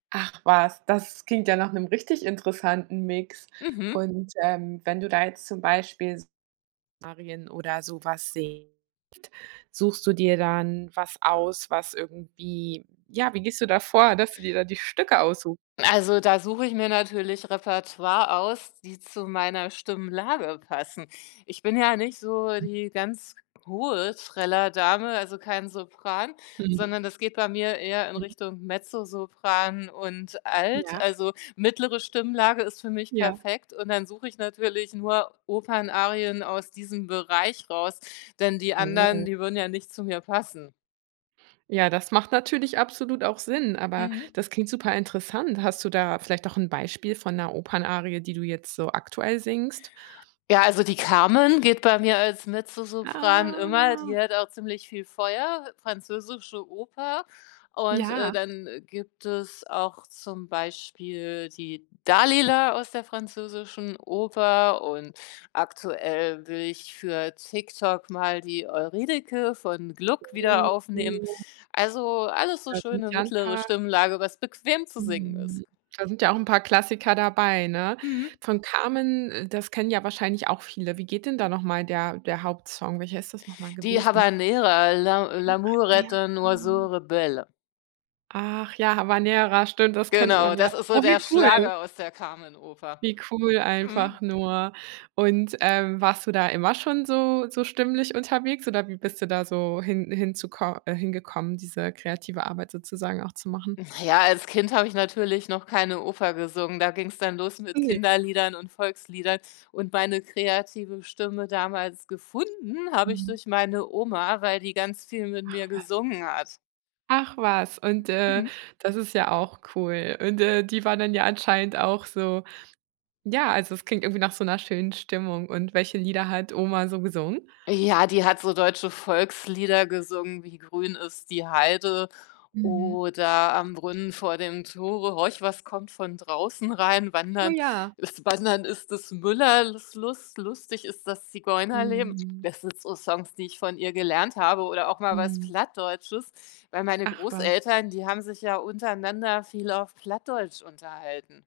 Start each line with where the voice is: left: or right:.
right: Ach was, das klingt ja nach 'nem richtig interessanten Mix.
left: Mhm.
right: Und, ähm, wenn du da jetzt zum Beispiel Szenarien oder so was si [unintelligible] suchst du dir dann was aus, was irgendwie ja, wie gehst du da vor, dass du dir da die Stücke aussu
left: Also, da suche ich mir natürlich Repertoire aus, die zu meiner Stimmlage passen. Ich bin ja nicht so die ganz hohe Trällerdame, also, kein Sopran, sondern das geht bei mir eher in
right: Mhm.
left: Richtung Mezzosopran und Alt,
right: Ja.
left: also, mittlere Stimmlage ist für mich
right: Ja.
left: perfekt und dann suche ich natürlich nur Opernarien aus diesem Bereich raus, denn die anderen,
right: Oh.
left: die würden ja nicht zu mir passen.
right: Ja, das macht natürlich absolut auch Sinn, aber
left: Mhm.
right: das klingt super interessant. Hast du da vielleicht auch 'n Beispiel von 'ner Opernarie, die du jetzt so aktuell singst?
left: Ja, also, die Carmen geht bei mir als Mezzosopran immer,
right: Ah.
left: die hat auch ziemlich viel Feuer, französische Oper und, äh,
right: Ja.
left: dann gibt es auch zum Beispiel die Dalila aus der französischen Oper und aktuell will ich für TikTok mal die Euridice von Gluck wieder aufnehmen.
right: Oh.
left: Also, alles so
right: Da sind
left: schöne
right: ja 'n
left: mittlere
right: paar
left: Stimmlage, was bequem zu singen ist.
right: Mhm. Da sind ja auch 'n paar Klassiker dabei, ne?
left: Mhm.
right: Von Carmen äh, das kennen ja wahrscheinlich auch viele. Wie geht denn da noch mal der der Hauptsong? Welcher ist das noch mal
left: Die
right: gewesen?
left: Habanera, L'a
right: Ja,
left: l'amour
right: ja,
left: est un oiseau
right: genau.
left: rebelle.
right: Ach, ja, Habanera, stimmt, das kennt
left: Genau,
right: man ja.
left: das ist so
right: Oh,
left: der
right: wie cool.
left: Schlager aus der Carmen-Oper,
right: Wie cool
left: mhm.
right: einfach nur. Und, ähm, warst du da immer schon so so stimmlich unterwegs oder wie bist du da so hin hinzuko äh, hingekommen, diese, äh, kreative Arbeit sozusagen auch zu machen?
left: Na ja, als Kind habe ich natürlich noch keine Oper gesungen, da ging's dann los mit
right: Ne.
left: Kinderliedern und Volksliedern und meine kreative Stimme damals gefunden habe ich
right: Mhm.
left: durch meine Oma, weil die ganz viel mit
right: Ach,
left: mir
right: wa
left: gesungen hat.
right: Ach was, und, äh,
left: Mhm.
right: das ist ja auch cool. Und, äh, die waren dann ja anscheinend auch so ja, also, es klingt irgendwie nach so 'ner schönen Stimmung und welche Lieder hat Oma so gesungen?
left: Ja, die hat so deutsche Volkslieder gesungen wie „Grün ist die Heide“
right: Mhm.
left: oder „Am Brunnen vor dem Tore“, „Horch, was kommt von draußen rein“,
right: Oh
left: „Wandern
right: ja.
left: ist Des wandern ist des Müller Lus Lust“, „Lustig ist das Zigeunerleben“.
right: Mhm.
left: Das sind so Songs, die ich von ihr gelernt habe oder auch mal was
right: Mhm.
left: Plattdeutsches, weil meine
right: Ach was.
left: Großeltern, die haben sich ja untereinander viel auf Plattdeutsch unterhalten.